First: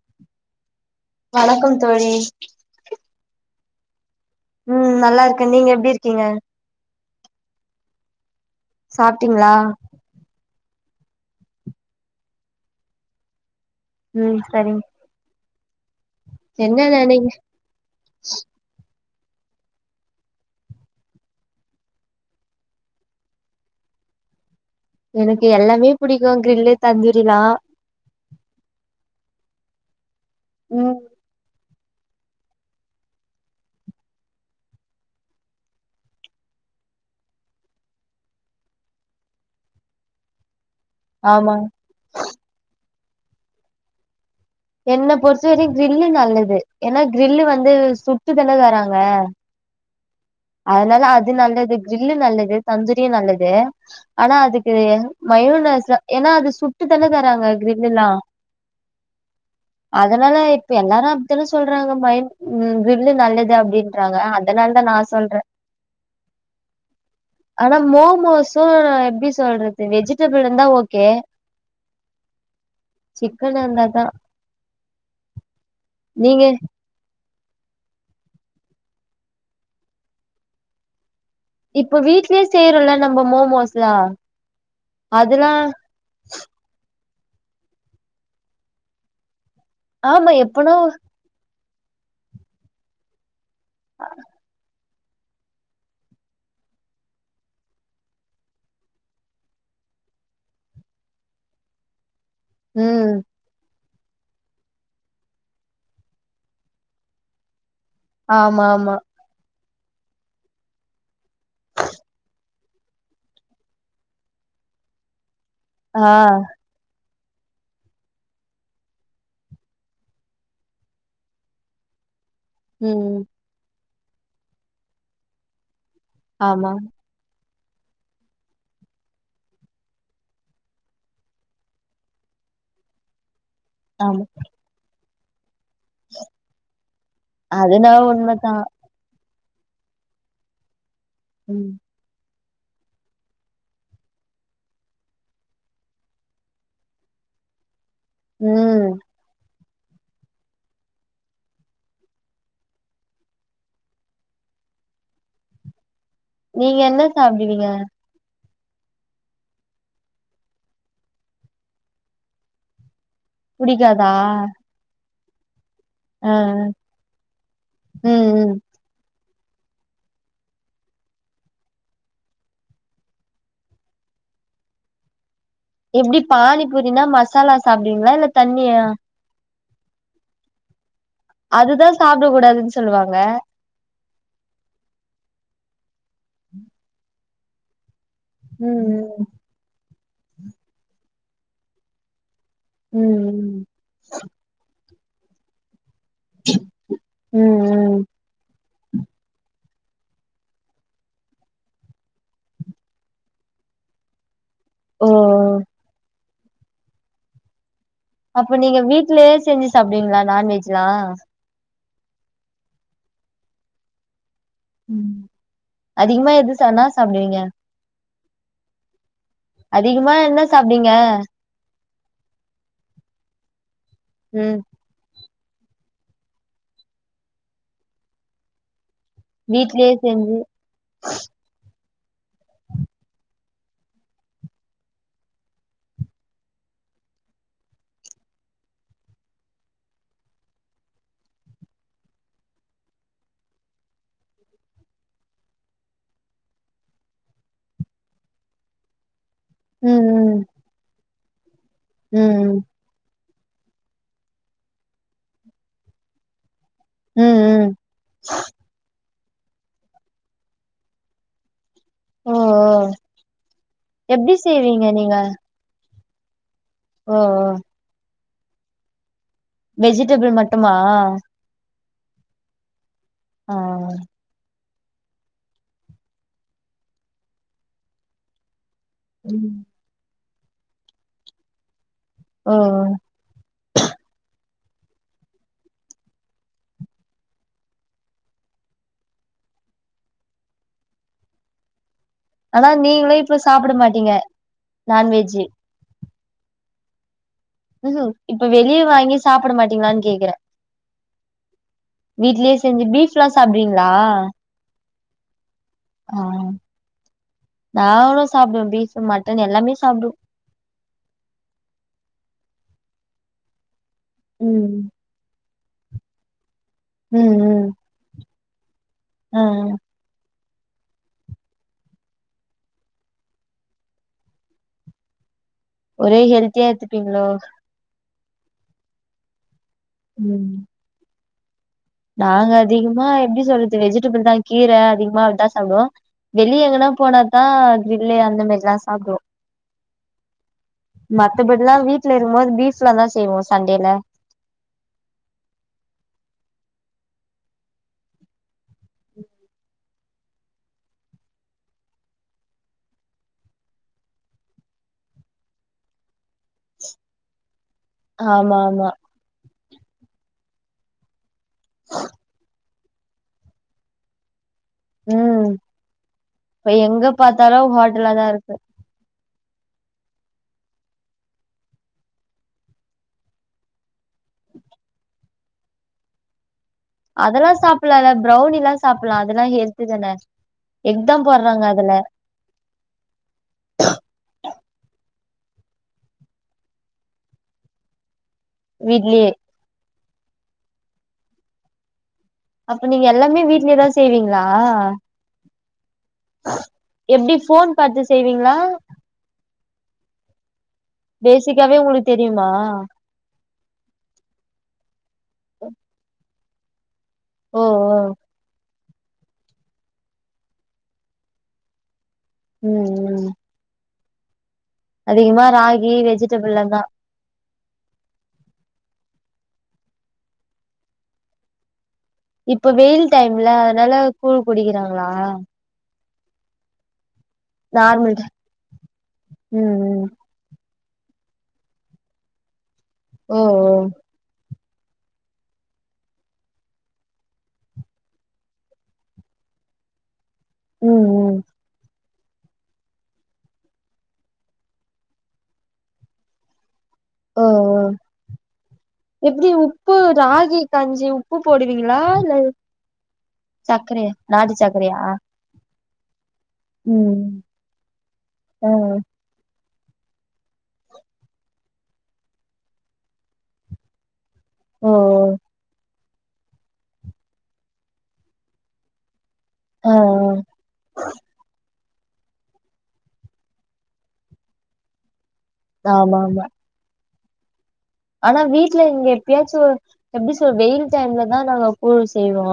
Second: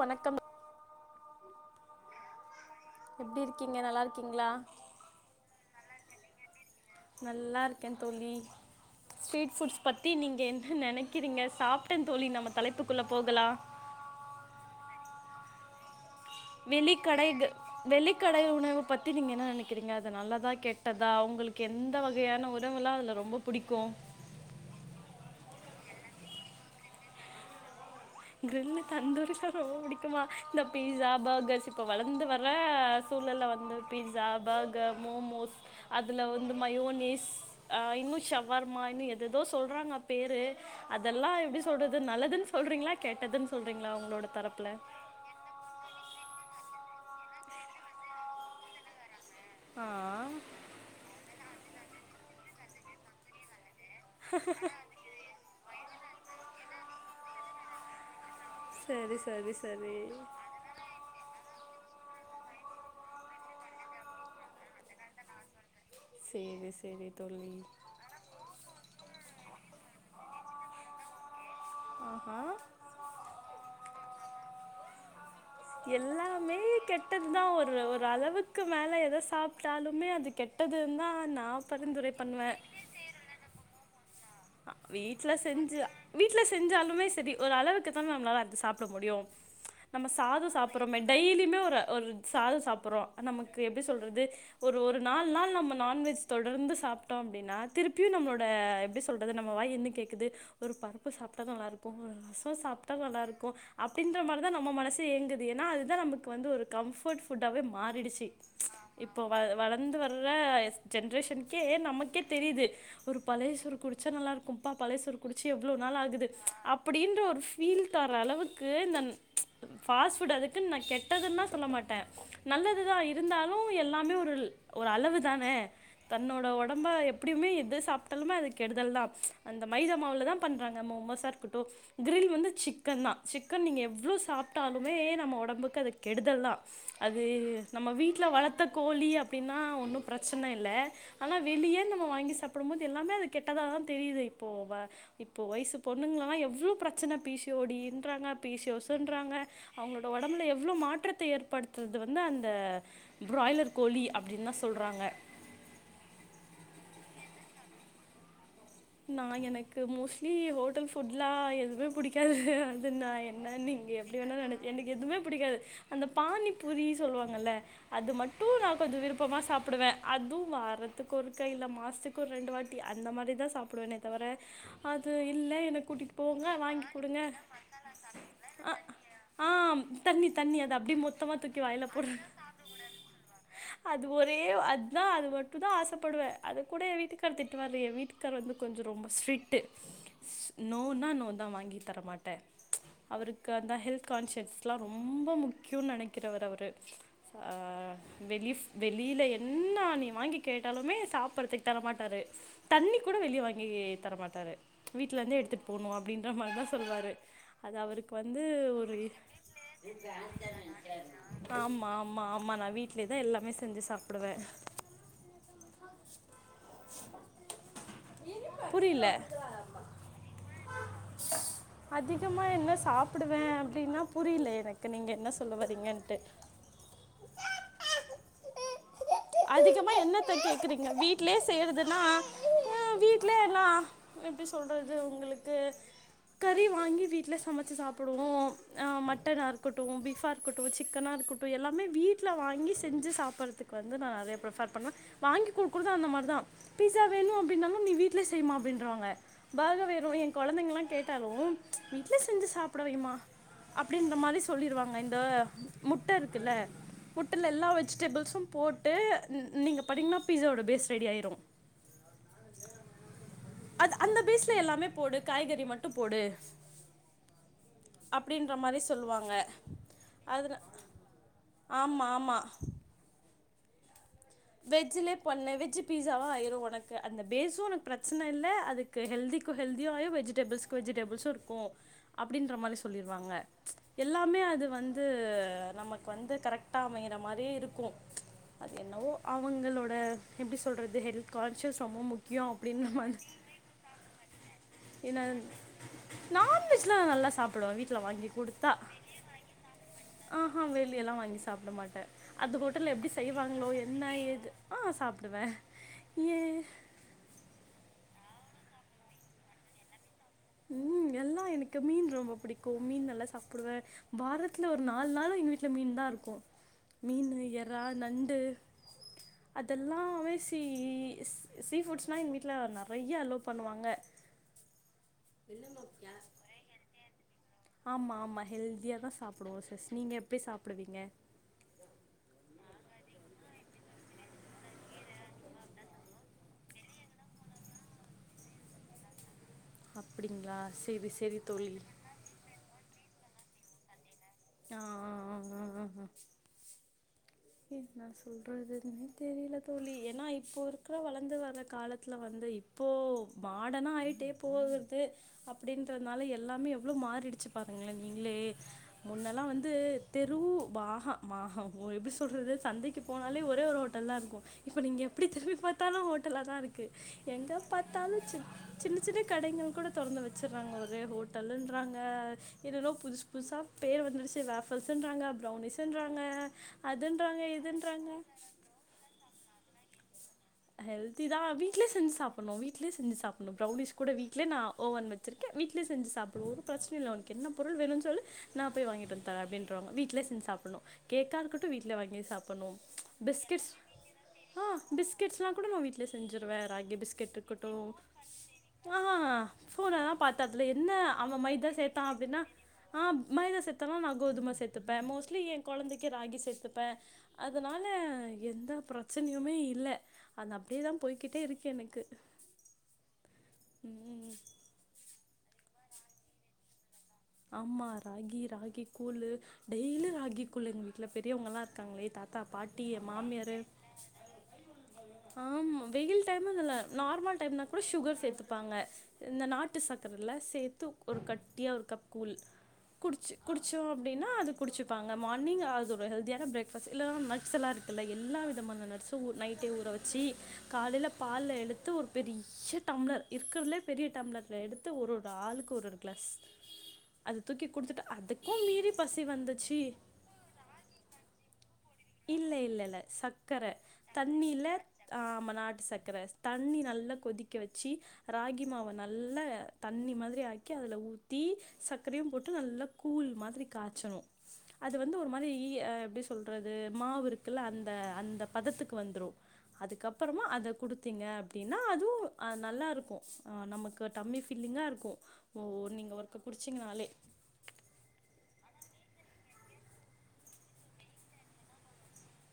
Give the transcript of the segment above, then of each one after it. வணக்கம் வணக்கம் தோழி எப்படி இருக்கீங்க நல்லா இருக்கீங்களா உம் நல்லா இருக்கேன் நீங்க எப்படி இரு கீங்க நல்லா இருக்கேன் தோழி சாப்ட்டீங்களா ஸ்ட்ரீட் ஃபுட்ஸ் பத்தி நீங்க என் நெனக்கிறிங்க சாப்ட்டேன் தோழி நம்ம தலைப்புக்குள்ள போகலா உம் சரிங் வெளிக்கடைது வெளிக்கடை உணவுப் பத் த்தி நீங்க என்ன நெனக்கிறிங்க அது நல்லதா கெட்டதா உங்ளுக்கு எந்த வகையான உணவெல்லாம் அதுல ரொம்ப புடிக்கு எனக்கு எல்லாமே புடிக்கு க்ரில்லு தந்துரிலா க்ரில்லு தந்துரிலா ரொம்ப புடிக்குமா இந்த ம் பீஸ்ஸா பகர்ஸ் இப்ப வளந்து வர சூழல்ல வந்து பீஸ்ஸா பர்கர் மோமோஸ் அதில வந்து மயோனிஸ் இன்னு ஷவர்மா இன்னு எதேதோ சொல்றாங்க பேரு அதல்லாம் எப்டி ஆமாங் சொல்றது நல்லதுன் சொல்றிங்ளா கெட்டதுன் சொல்றிங்ளா உங்ளோட தரப் என்ன பொற்த்த வர்யு க்ரில்லு நல்லத் ஏனா க்ரில்லு வந்து சுட்டு தான தராங்க ஆ அதனால அது நல்லது க்ரில்லு நல்லது தந்தரியு நல்லது ஆனா அதுக்கு மயூனஸ்ஸா ஏனா அது சுட்டு தான தராங்க க்ரில்லுல்லாம் சரி சரி சரி அதனால இப்ப எல்லாரு அப்தான சொல்றாங்க மைண் உ க்ரில்லு நல்லது அப்டின்றாங்க அதனால தா நா சா சொல்ற சேரி சேரி தோழி அனா மோம்மோஸ்ஸூ எப்டி சொல்றது வெஜிட் ட்ச்சப் இருந்தா ஓக்கே ஆஹா சிக்கன் அந்தா தா எல்லாமே கெட் டது தா ஒரு ஒரு அளவுக்கு மேல எத சாப்ட்டாலுமே அது கெட்டது தா நா இப்ப வீட்லயே செய்றோல நம்ப மோமோஸ்லா வீட்ல அதெல்லா செஞ்சு வீட்ல செஞ்சால் மே செரி ஒரு அளவுக்கு தான நம்ளால அத் சாப்ட முடியு நம்ம ஆமா சாதோ எப்பனா சாப்புறோமே டெய்லிமே ஒரு ஒரு சாதோ சாப்புறோ நமக் கு எப்டி சொல்றது ஒரு ஒரு நால் நாள் நம்ப நான்வெஜ் தொடர்ந்து சாப்ட்டோ அப்டினா திருப்பியு நம்ளோட எப்டிஸ் என்ன சொல்றது நம்ம வாய் என்ன கேக்குது ஒரு பருப்பு சாப்பிட்டாதா நல்லாருக்கும்னு ஆச [unintelligible] சாப்ட்டா ம் நல்லாருக்கோ அப்டின்ற மாறி தா நம்ப மனசு ஏங்குது ஏன்னா அது தா நமக் வந்து ஒரு கம்ஃபர்ட் ஃபுட்டாவே மாறிடுச்சி ஆமா ஆமா இப்போ வள வளந் வந்து வர்ற ஜெனரேஷனுக்கே நமக்கே தெரியுது ஒரு பழையசோறு குடுத்து ச்சா நல்லாருக்கும்ப்பா பழய சோறு குடிச்சு எவ்ளோ நாள் ஆ ஆகுது அப்படின்னு ஒரு ஃபீல் தரளவுக்கு இந்த ஃபாஸ்ட் ஃபுட் நா கெட்டதுன்லா சொல்ல மாட்டே நல்லதுதா ம் இருந்தாலு எல்லா இன்னுருல் ஒரு அளவு தானே தன்னோட ஆமா உடம்ப எப்படியுமே எது சாப்ட்டாலுமே அதுக் கெடுதல் தான் அந்த மைதா மாவுல தான் பண்றாங்க மோமோசா இருக்கட்டு கிரில் வந்து சிக்கன் தா சிக க்கு நீங்க எவ்ளோ ஆமா சாப்டாலுமே ஆமா ஒடம்புக் அது கெடுதல் தா அது நம்ம அதுனா வீட்ல உண்மதா வளத்த கோழி அ அப்டின்னா ஒன்னு ப்ரச்சனை இல்ல ஆனா ம் வெளியே நம்ம வாங்கி சாப் படும்போது எல்லாமே அது கெட்டதாதா தெரியுது இப்போ இப்போ வயசு பொண்ணுங்களல்லா எவ்ளோ பிரச்சனை பீ சி ஓ டி றாங்க ம் பிசோர்ஸறாங்க அவங்களோட உடம்புல எவ்வளோ மாற்றத்தை ஏற்படுத்துறது வந்து அந்த பிராய்லர் கோழி அப்படின்னு தா சொல்றாங்க நீங்க என்ன சாப்பி்டுவீங்க நா எனக்கு மோஸ்ட்லி ஹோட்டல் ஃபுட் லா எதுவுமே புடிக்காது அது நா என்னனு நீங்க புடிக்காதா எப்டி வேணாலு நனைச்ச எனக்கு எதுவுமே ப் புடிக்காது அந்த ஆ பானி பூரி சொல்வாங்கல்ல அது ம் மட்டு ம் நா கொஞ்சோ விருப் ப்போமா சாப்புடுவே அதுவும் வாரத்துக்கு ஒருக்கா இல்ல மாசத்துக்கு ஒரு ரெண்டு வாட்டி அந்த மாரி தா சாப் ப்புடுவேனே தவர அது என்ன கூட்டிட்டு எப்டி போங்க பானி வாங்கி பூரினா குடுங்க மசாலா சாப்டுவீங்களா இல்ல தண்ணியா ஆம் தண்ணி தண்ணி அத அப்டே மொத் தமா தூக்கி வாய்ல அதுதா போட்ற சாப்ட கூடாதுன்னு சொல்லுவாங்க அது ஒரே அத்தா அது மட்டும் தா ஆசப்படுவே அது கூட என் வீட்டுக்கார் திட்டுவாரு என் வீட்டுக்காரு கொஞ்சோ ரொம்ப ம் ஸ்ட்ரிக்டு நோனா நோ தா வாங்கி தரமாட் ட ம் அவருக்கு ம் அந்த ஹெல்த் கான்சியஸ்ல்லா ரொம்போ முக்கியோன் நனைக் கிறவரு அவரு சா ம் ம் இந்த லிஃப் வெளியில என்னா நீ வாங்கி கேட்டாலுமே சாப்புட்றதுக்கு தரமாட்டாரு தண்ணி கூட வெளிய வாங் மீ தரமாட்டாரு ஓ வீட்லந்தே ஓ எடுத்துட்டு போணு அப்புடின் இந்த மார் தா சொல்வாரு அது அவருக்கு வந்து அப்ப நீங்க ஒரு வீட்லயே செஞ்சு சாப்டுவீங்களா நான்வெஜ்லா ஆமா ம்மா ஆமா நா வீட்லே தா எல்லாமே செஞ்சு சாப்புடுவே அதிகமா எது சனா சாப்டுவீங்க புரில அதிகமா என்ன சாப்டுவீங்க அதிகமா என்ன சாப்புடுவே அப்டின்னா புரில ம் எனக்கு நீங்க என்ன ஸ் சொல்ல வரீங்கன்ட்டு வீட்லயே அதிகமா என்னத்த செஞ்சு கேக்குறீங்க வீட்லே செய்யறது மா மே எல்லா எப்டி சொல்றது உங்குளுக்கு கறி வாங்கி வீட்ல சமைச்சு சாப்புடுவோ ஆ மட்டனா இருக்கட்டும் பீஃபா இருக்கட்டும் சிக்கனா இருக்கட்டும் எல்லாமே வீட்ல வாங்கி செஞ்சு சாப்புட்றதுக்கு வந்து நா நறைய ப்ரீஃபர் பண்ணுவே வாங்கி குடுக்குறது அந்த மாரி தா பீஸா வேணும் அப்பின்னாலு நீ வீட்ல செய்மா அப்பின்றாங்க பாக வேரு என் ம் ம் கொழந்தைங்ல்லா கேக் தாலும் வீட்ல செஞ்சு ம் சாப்புட வேம்மா அப்டின்ற மாரி சொல்லிருவாங்க இந்த முட்ட இருக்குல்ல ம் ம் முட்டல்ல எல்லா ம் வெஜிடேபிள்ஸும் போட்டு ந் நீங்க பாத்தீங்ன்னா பீஸாவோட பேஸ் ரெடி ஆயிரும் ஓ ஓ அது அந்த எப்டி பேஸ்ல செய்வீங்க எல்லாமே போடு காய்கறி மட் ட்டு போடு ஹ ஹ் அப்டின்ற மாரி சொல்வாங்க வெஜிடபிள் மட்டுமா ஆமா ஆமா ஆஹ் வெஜ்ஜலே பண்ணல வெஜ் பீஸாவா ஆயிரும் உனக்கு அந்த பேஸும் உனக்கு பிரச்சன இல்ல அதுக்கு ம் ஹல்திக்கு ஹல்தி ஆயிரு வெஸ் பிள் வெஜிடேபிள்ஸும் இருக்கு ஓ அப்டின்ற மாரி ஓ சொல்லிடுவாங்க எல்லாமே அது வந்து நமக்கு வந்து கரெக்டாக அமையிற மாரியே இருக்கு அது என்னவோ அவங்களோட எப்டி சொல்றது ஹெல்த் கான்ஷியஸ் ரொம்ப முக்கிய ஆனா நீங்களு இப்ப சாப்பிட மாட்டீங்க நான்வெஜ்ஜு நான்வெஜ்ல நல்ல சாப்ப வீட்ல ம்ஹூம் வாங்கி இப்ப குடுத்தா வெளிய வாங்கி சாப்ட மாட்டீங்களான்னு கேக்குறே ஆஹ்ஹ வெளிய எல்லா வாங்கி சாப்பிட மாட்ட வீட்லயே அந்த செஞ்சு ஹோட்டல்ல எப்டி பீஃப்லா செய்வாங்களோ சாப்டுவீங்களா [unintelligible] ஆ சாப்பிடுவே ஆஹ் நானு சாப்டுவே ஃபீப் மட்டன் எல்லாமே சாப்டுவே ஊம் எல்லா எனக்கு மீன் ரொம்ப பிடிக்கு மீன் நல்லா சாப்புடுவே வாரத்துல ம் ஒரு நால் நாளு எங்க வீட் ட்ல மீன் தா இருக்கு ம் மீனு ம் எறா நண்டு ஆ ஆ அதெல்லாம்மே சீ சீ ஃபுட்ஸ்னா எங்க வீட்ல நெறைய அலோ பண்ணுவாங்க ஒரே ஹெல்த்தியா இருத்துப்பீங்ளோ ஆமா ஆமா ஹெல்த்தியா தா சாப்டுவோ நீங்க எப்டி ம் சாப்புடுவீங்க நாங்க அதிக்கமா எப்டி சொல்து வெஜிடபிள் தா கீர அதிக்மா அப்தா சாப்டுவோ வெளிய எங்கனா போனாத்தா க்ரில்லு அந்தெ மேர்ஜ்லா சாப்டுவோ அப்டிங்களா செரி செரி தோழி மத்தபெட்லா வீட்ல இருந்தா பீஃப்ல தா செய்வோ சண்டேல ஹ் ஆஹ் ஆம் என்னா சொல்றதுன்னே தெரில தோழி ஏன்னா இப்போ இருக்ற வளந்து வர்ர காலத்ல வந்து இப்போ மாடனா ஆயிட்டே போகுது அப்டின்றத்னால எல்லாமே எவ்ளோ மாறிடுச்சு ஆமா ஆமா தே தெரூ பாஹா மாஹா ஒரு எப்டி சொ சொல்றது சந்தைக்கு போனாலே ஒரே ஒரு ஹோட்டல் தா இருக்கு இப்ப நீங்க எப்டி ம் திரும்பி பாத்தாலு ஹோட்டலா தா இப்ப இருக்கு எங்க பாத்தாலு ஹோட்டலா பாத்தாலு தா சின் இருக்கு சின்ன சின்ன கடைங்கள் கூட தொறந்து வச்சுட்றாங்க ஒரே ஹோட்டலுன்றாங்க எதுளோ புதுஸ் புதுசா பேரு வந்துருச்சு வேஃபல்ஸ்ன்றாங்க ஃப்ரௌனிஸ்ன்றாங்க அதெல்லா சாப்லால்ல ஃப்ரௌனில்லா சாப்லா அதெல்லா ஹெ ல்து தான எக் ஹெல்தி தா போட்றாங்க வீட்லே அதுல செஞ் சாப்புணு வீ்ட்லே செஞ் சாப்புணு ப்ரௌனிஷ் கூட வீட்லே நா ஓவன் வச் சுர்க்கே வீட்லே செஞ் சாப்ருவோ ஒரு பிரச்னில்ல உன்க் என்ன பொருள் வேணுன் சொல்லு நா போய் வாங்கிட் வந் வீட்லயே தரே அப்டின்ருவாங்க வீ ட்லே செஞ் சாப்புன்னு கேக்காருக்குட்டு வீட்லே வாங் அப்ப நீங்க எல்லாமே வீட்லேதா செய்வீங்ளா நா கூட நா வீட்லே செஞ்சிருவே ராகி பிஸ்கேட்ருக்கட்டூ ஃபோன் பாத்து செய்வீங்களா ஆஹா ஹா ஃபோன் ஆ பாத்தாது ப்ற என்னா அவ மைதா பேசிக்காவே சேத்தா உங்களுக்கு அப்டின்னா தெரியுமா ஆப் மைதா சேத்தான்னா நா கோதும சேத்துப்பே மோஸ் ட்லி எ கொழந்தைக்கே ராகி சேத்துப்பே ஓ அதனால ஓ எந்தப் பிரச்சனுயுமே இல்ல அது அப்படியேதா போய்கிட்டே இருக்கு எனக்கு உம் உம் அதிகமா ராகி வெஜிடேபிள்ள தா ஆமா ராகி ராகி கூழு டெய்லி ராகி கூழு எங்க வீட்ல பெரியவங்க எல்லா இரு க்காங்கள தாத்தா இப்ப பாட்டி எ வெயில் டைம்ல மாமியாரு அதனால கூழ் குடிக்கிறாங்களா ஆமா வெயில் டைமினு இல்ல நார்மல் டைம்ல கூட நார்மல் சுகர் டை சேர்த்துப்பாங்க இந்த ம் நாட்டு ம் சர்க்கரை எல்லாம் சேர்த்து ஒரு கட்டியா ஒரு கப் கூழ் குடிச்சு ஓ குடிச்சோ ஓ அப்பிடினா அதுக் குடுச்சப்பாங்க மார்னிங் ஆது ஒரு ஹெல்தியான பிரரேக்ஃபாஸ்ட் இல்லாம் நட்ஸ் எல்லா இருக்குல எல்லா விதமான நட்ஸு நைட்டே ஊற வெச்சு ம் காலைல ம் பால்ல எடுத்து ஒரு பெரிய டம்ளர் இருக்கறதுலயே பெரிய டம்ளரில எடுத்து ஒரு ஒரு ஆளுக்கு ஒரு ஒரு கிளாஸ் அது ஓ தூக்கி ஓ குடுத்துட்டு அதுக்கு மீறி பசி எப்டி வந்துச்சு உப்பு ராகி கஞ்சி உப்பு போடுவீங்களா இல்ல இல்ல இல்ல சக்கரே சக்கரையா தண்ணி நாட்டு இல்ல சக்கரையா ஆ ஆமா நாட்டு சக் கர தண்ணி நல்லா ம் கொதிக்க வெச்சு ராகி ஆ மாவே நல்ல தண்ணி மாதிரி ஆக்கி அதுல ஊத்தி சக் கரையு போட்டு நல்லா கூழ் மாதிரி காச்சணு ஓ ஓ அது வந்து ஒரு மாரி இ அ எப்டி சொல்றது மாவுவிருக்குல அந்த அந்த பதத்துக்கு வந்துடு ஆ அதுக்கப்புறமா ஆ அத குடுத்தீங்க அப்டின் னா அதுவு அ நல்லா இருக்கு ஆ நமக்கு டம்மி ஃபில்லிங்கா இருக்கு ஆமா ஆமா னாலே ஆனா வீட்டுல இங்க எப்பயாச்சு எப்படி சொ வெயில் டைம்லதா நாங்க கூழ் செய்வோ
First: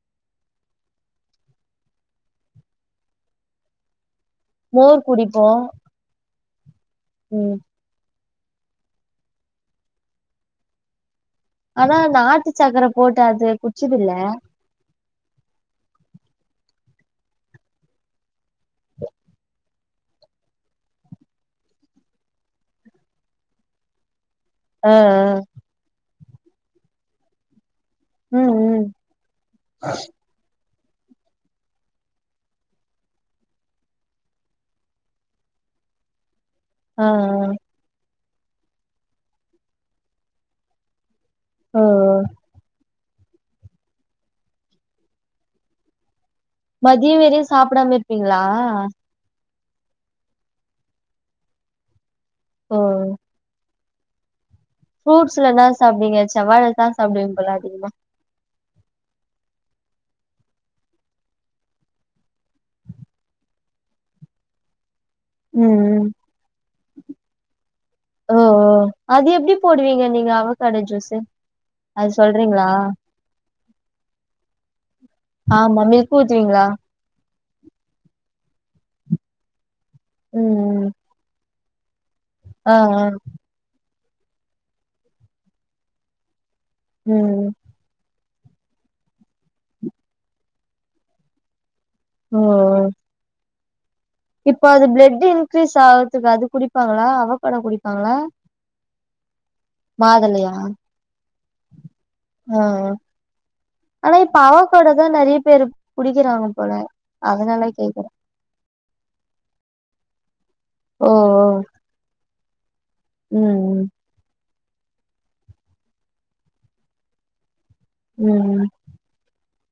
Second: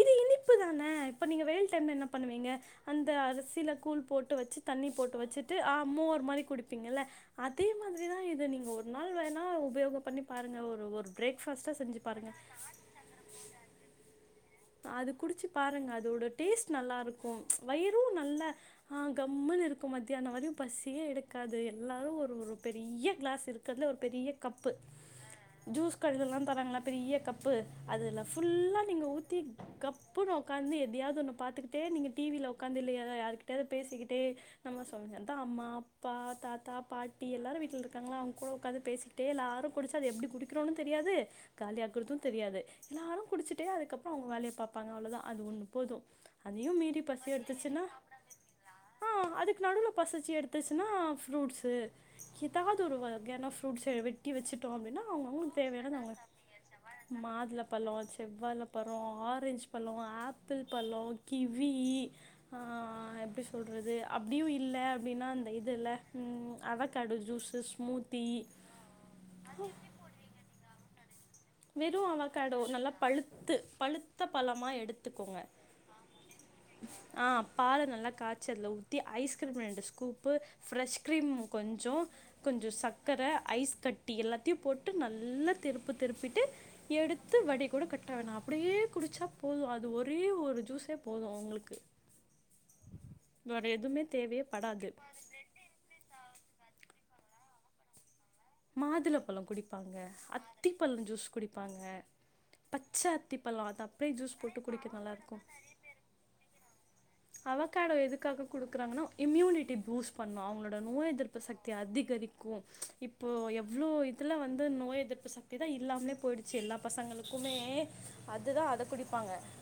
இது இனிப்பு தானே இப்ப நீங்க வெய்ல் டைம்ல என்ன பண்ணுவீங்க அந்த அரிசியில கூழ் போட் டு வச்சு தண்ணி மோர் போட்டு குடிப்போ வெச்சுட்டு அ மோர் மாரி குடி ப்பிங்கல்ல ம் அதே மாதிரிதா இ து நீங்க ஒரு நாள் வேணா உபயோக பண்ணி பாருங்க ஒரு ஒரு பிரேக்ஃபாஸ்ட்டாக ஆனா செஞ்சு பாருங்கள் நாட்டு சக்கர போட்டு அது குட்ச்சதில்ல அது குடிச்சு பாருங்க அதோட டேஸ்ட் நல்லாருக்கு வயிறு நல்ல அ கம்முன்னு இருக்கு மத்தியான வரே பசியே எடுக்காது எல்லாரு ஒரு ஒரு பெரிய கிளாஸ் இருக்கிறதுல ஒரு பெரிய கப்பு ஆ ஆ ஜூஸ் கலுகெல்லா தராங்களா பெரிய கப்பு அதுல ம் ஃபுல்லா ம் நீங்க ஊத் தி கப்புனு உக்கா ந்து எதையாது ஒன்னு பாத்துக்கிட்டே நீங்க டி வி யில உட்காந்து இல்லைய யாருக்கிட்டாது பேசிக்கிட்டே நம்ம சொன்ந்த தா அம்மா அப்பா தாத் தா ஆ பாட்டி ஆ எல்லாரு வீட்டுல இருக்காங்களா அவங் கூட உக்காந்து பேசிகிட்டே எல்லாரு குடிச்சா அத எப்படி குடிக்கறோனு தெரியாது ஓ காலிய ஆக்குறது தெரியாது எல்லாரு குடிச்சுட்டே அதுக்கப் றோ அவங்க வேலைய பாப்பாங்க அவ்வளோதா அது ஒன்னு போது அதையு மீறி மதியம் பசி வெறியு எடுத்துச்சுன்னா சாப்பிடாம இருப்பீங்களா ஆ அதுக்கு நடுவுல பசிச்சி எடுத்துச்சுன்னா ஃப்ரூட்ஸு ஓ எதாவது ஒரு வகையான ஃப்ரூ ஃப்ரூட்ஸ்ஸ வெட்டி வச்சு ட்டோ அப்படின்னா அவுங்க ஃப்ரூட்ஸ்ல அவுங்களுக்கு என்னா சாப்டுவீங்க தேவையானது செவ்வாழதா சாப்டுவீங்க போல மாதுள அதிகமா பழோ செவ்வால ஆரஞ்சு பழோ ஆப்பிள் பழோ கிவ்வி சொல்றது அப்படியு இல்ல அப்படின்னா அந்த ம் இதுல ம் உம் அவகாடு ஜூஸஸ் ஸ்மூத்தி ஓ ஓ அது எப்டி போடுவீங்க நீங்க அவக்காடோ ஜூஸு வெறு அது அவக்கேடோ சொல்றீங்களா நல்லா பழுத்து பழுத்த பழமா எடுத்துக்கோங்க ஆமா மில்க் ஊத்துவீங்களா ஆஹ் பால நல்லா கா ச்சி அதுல ஊத்தி ஐஸ்கிரீம் ரெண்டு ஸ் கூப்பு ம் ம் ஃபிரஷ்க் கீரீமு கொஞ்சோ கொஞ்ச ஆ ஆ சக்கர ஐஸ் கட் டி எல்லாத்தையு போட்டு நல்லா திருப்பு திருப்பி எடுத்து ம் ம் வடி கூட கட்ட வேணா அப்டியே குடிச்சா போது அது ஒரே ஒரு ஜூஸே போது அவங்களுக்கு ம் ம் [unintelligible] எதுமே இப்ப அது பிளட் இன்கிரீஸ் ஆவுறதுக்கு அது குடிப்பாங்ளா அவகாடொ குடிப்பாங்ளா [inaudible] மாதுளப்பழோ குடிப்பாங்க அத்திப்பழம் ஜூஸ் குடிப்பாங்க ஆ ஆ பச்ச அத்திப்பழோ ஆனா இப்ப அவக்காடோ தா நறைய பேரு குடிக்கிறாங்க போல [inaudible] அவகேடோ கேக்குறே எதுக்காக குடுக்குறாங்கன்னா இம்யூனிட்டி பூஸ்ட் அவங்களோட நோய் ஓ எதிர்ப்பு ஓ சக்தி அதிகரி [inaudible] இப்போ ம் எவ்ளோ இதுல வந்து நோய் எதிர்ப்பு சக்தி தா இல்லாமலே போயிடுச்சு எல்லா பசங்களுக்குமே ம் ம் அதுதா அத குடிப்பாங்க